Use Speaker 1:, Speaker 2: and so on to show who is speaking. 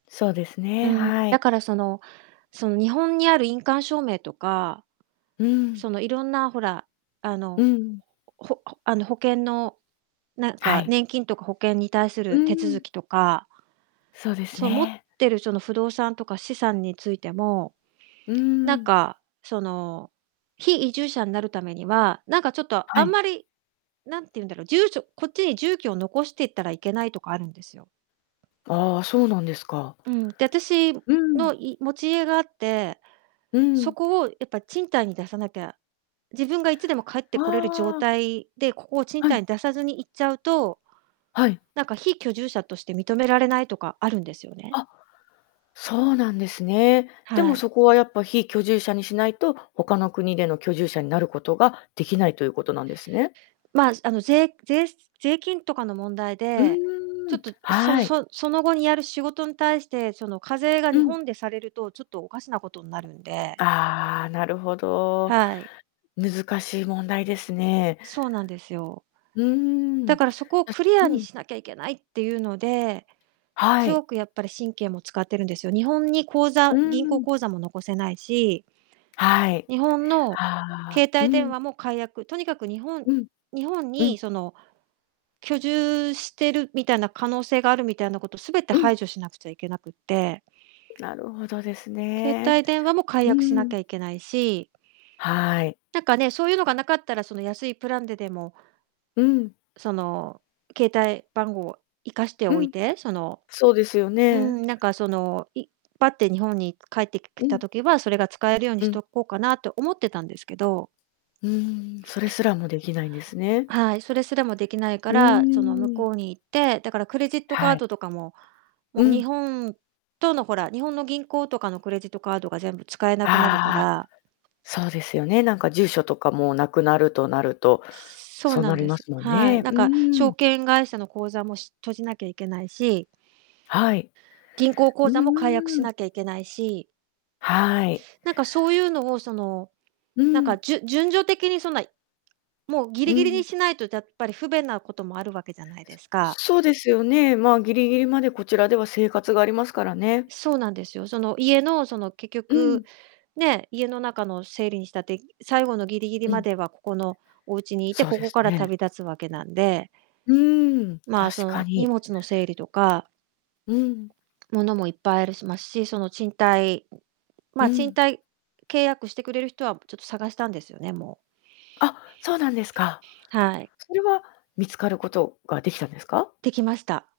Speaker 1: そうです
Speaker 2: う
Speaker 1: ね、
Speaker 2: ん、
Speaker 1: はい。
Speaker 2: だからそのその日本にある印鑑証明とか、
Speaker 1: うん。
Speaker 2: そのいろんなほら、あ
Speaker 1: う
Speaker 2: の、
Speaker 1: ん。
Speaker 2: ここ、ほあ、ほあの、保険の、なん
Speaker 1: は
Speaker 2: か
Speaker 1: い。
Speaker 2: 年金とか保険に対す
Speaker 1: う
Speaker 2: る手続
Speaker 1: ん。
Speaker 2: きとか
Speaker 1: そうです
Speaker 2: そう、持っ
Speaker 1: ね。
Speaker 2: てるその不動産とか資産についても、
Speaker 1: うー
Speaker 2: なん
Speaker 1: ん。
Speaker 2: か、その、非移住者になるためには、なんかちょっと
Speaker 1: は
Speaker 2: あん
Speaker 1: い。
Speaker 2: まり何て言うんだろう、住所こっちに住居を残していったらいけないとかあるんですよ。
Speaker 1: ああ、そうなんですか。
Speaker 2: うん、で、私
Speaker 1: うん。
Speaker 2: のい持ち家があって、
Speaker 1: う
Speaker 2: そ
Speaker 1: ん。
Speaker 2: こをやっぱ賃貸に出さなきゃ、自分がいつでも帰ってこれる状
Speaker 1: ああ。
Speaker 2: 態で、ここを賃
Speaker 1: は
Speaker 2: 貸
Speaker 1: い。
Speaker 2: に出さずに行っちゃうと、
Speaker 1: はい。
Speaker 2: なんか非居住者として認められないとかあるんですよね。
Speaker 1: あ、そうなんですね。で
Speaker 2: は
Speaker 1: も
Speaker 2: い。
Speaker 1: そこはやっぱ非居住者にしないと他の国での居住者になることができないということなんですね。
Speaker 2: まあ、ずあの、税ぜいしつ税金とかの問題
Speaker 1: う
Speaker 2: で、
Speaker 1: ー
Speaker 2: ちょっ
Speaker 1: ん、
Speaker 2: と、うその
Speaker 1: はい。
Speaker 2: そその後にやる仕事ん対してその課税が
Speaker 1: う
Speaker 2: 日
Speaker 1: ん。
Speaker 2: 本でされるとちょっとおかしなことんなるんで。
Speaker 1: ああ、なるほど。
Speaker 2: はい。
Speaker 1: 難しい問題ですね。
Speaker 2: そうなんですよ。
Speaker 1: うーん、
Speaker 2: だ
Speaker 1: な、
Speaker 2: からそこを
Speaker 1: し
Speaker 2: クリア
Speaker 1: う
Speaker 2: に
Speaker 1: ん。
Speaker 2: しなきゃいけないっていうので、
Speaker 1: は
Speaker 2: すご
Speaker 1: い。
Speaker 2: くやっぱり神経も使ってるんですよ。日本に口
Speaker 1: う
Speaker 2: 座
Speaker 1: ー
Speaker 2: 銀行
Speaker 1: ん。
Speaker 2: 口座も残せないし
Speaker 1: はい。
Speaker 2: 日本の
Speaker 1: は
Speaker 2: 携
Speaker 1: あ、う
Speaker 2: 帯電
Speaker 1: ん。
Speaker 2: 話も解約とにかく日本
Speaker 1: うん、
Speaker 2: 日本
Speaker 1: うん。
Speaker 2: にその居住してるみたいな可能性があるみたいなことすべて
Speaker 1: うん。
Speaker 2: 排除しなくちゃいけなくって。
Speaker 1: なるほどです
Speaker 2: 携
Speaker 1: ね。
Speaker 2: 帯電話も解
Speaker 1: う
Speaker 2: 約し
Speaker 1: ー
Speaker 2: なき
Speaker 1: ん。
Speaker 2: ゃいけないし
Speaker 1: はい。
Speaker 2: なんかね、そういうのがなかったら、その安いプランででも
Speaker 1: うん。
Speaker 2: その、携帯番号を生かして
Speaker 1: う
Speaker 2: おい
Speaker 1: ん。
Speaker 2: て、その
Speaker 1: そうですよ
Speaker 2: うー
Speaker 1: ね。
Speaker 2: ん、なんかそのいバッて日本に帰ってき
Speaker 1: う
Speaker 2: きた
Speaker 1: ん。
Speaker 2: 時は、それが使えるように
Speaker 1: う
Speaker 2: し
Speaker 1: ん。
Speaker 2: とこうかなって思ってたんですけど
Speaker 1: うーん、それすらもできないんですね。
Speaker 2: はい、それすらもできないか
Speaker 1: う
Speaker 2: ら、その向
Speaker 1: ーん。
Speaker 2: こうに行ってだからクレジットカー
Speaker 1: はい。
Speaker 2: ドとかも、も
Speaker 1: う
Speaker 2: う日
Speaker 1: ん。
Speaker 2: 本とのほら、日本の銀行とかのクレジットカードが全部使えなくなるか
Speaker 1: ああ、
Speaker 2: ら
Speaker 1: そうですよね、なんか住所とかもなくなるとなると、
Speaker 2: そう
Speaker 1: そう
Speaker 2: な
Speaker 1: な
Speaker 2: ん
Speaker 1: り
Speaker 2: で
Speaker 1: ま
Speaker 2: す、
Speaker 1: すもん
Speaker 2: は
Speaker 1: ね。
Speaker 2: い。
Speaker 1: う
Speaker 2: なんか
Speaker 1: ー
Speaker 2: 証
Speaker 1: ん。
Speaker 2: 券会社の口座もし閉じなきゃいけないし
Speaker 1: はい。
Speaker 2: 銀行口
Speaker 1: うう
Speaker 2: 座も解約し
Speaker 1: うーん。
Speaker 2: なきゃいけないし
Speaker 1: はい。
Speaker 2: なんかそういうのをその
Speaker 1: う
Speaker 2: なんか、
Speaker 1: ん。
Speaker 2: じゅ順序的にそんないもうギ
Speaker 1: う
Speaker 2: リギリ
Speaker 1: ん、ふん。
Speaker 2: にしないとだやっぱり不便なこともあるわけじゃないですか。
Speaker 1: そう。そうですよね。まあギリギリまでこちらでは生活がありますからね。
Speaker 2: そうなんですよ。その家のその結
Speaker 1: う
Speaker 2: 局
Speaker 1: ん。
Speaker 2: ね、家の中の整理にしたって、最後のギリギリ
Speaker 1: う
Speaker 2: ま
Speaker 1: ん。
Speaker 2: ではここのお家にいて、
Speaker 1: そう
Speaker 2: こ
Speaker 1: で
Speaker 2: こ
Speaker 1: す
Speaker 2: から
Speaker 1: ね。
Speaker 2: 旅立つわけなんで。
Speaker 1: うーん、
Speaker 2: まあ、そ
Speaker 1: 確か
Speaker 2: の荷
Speaker 1: に。
Speaker 2: 物の整理とか
Speaker 1: うん。
Speaker 2: 物もいっぱいあるしますし、その賃貸ま
Speaker 1: う
Speaker 2: あ、賃
Speaker 1: ん。
Speaker 2: 貸契約してくれる人はちょっと探したんですよね、もう。
Speaker 1: あ、そうなんですか。
Speaker 2: はい。
Speaker 1: それは見つかることができたんですか？
Speaker 2: できました。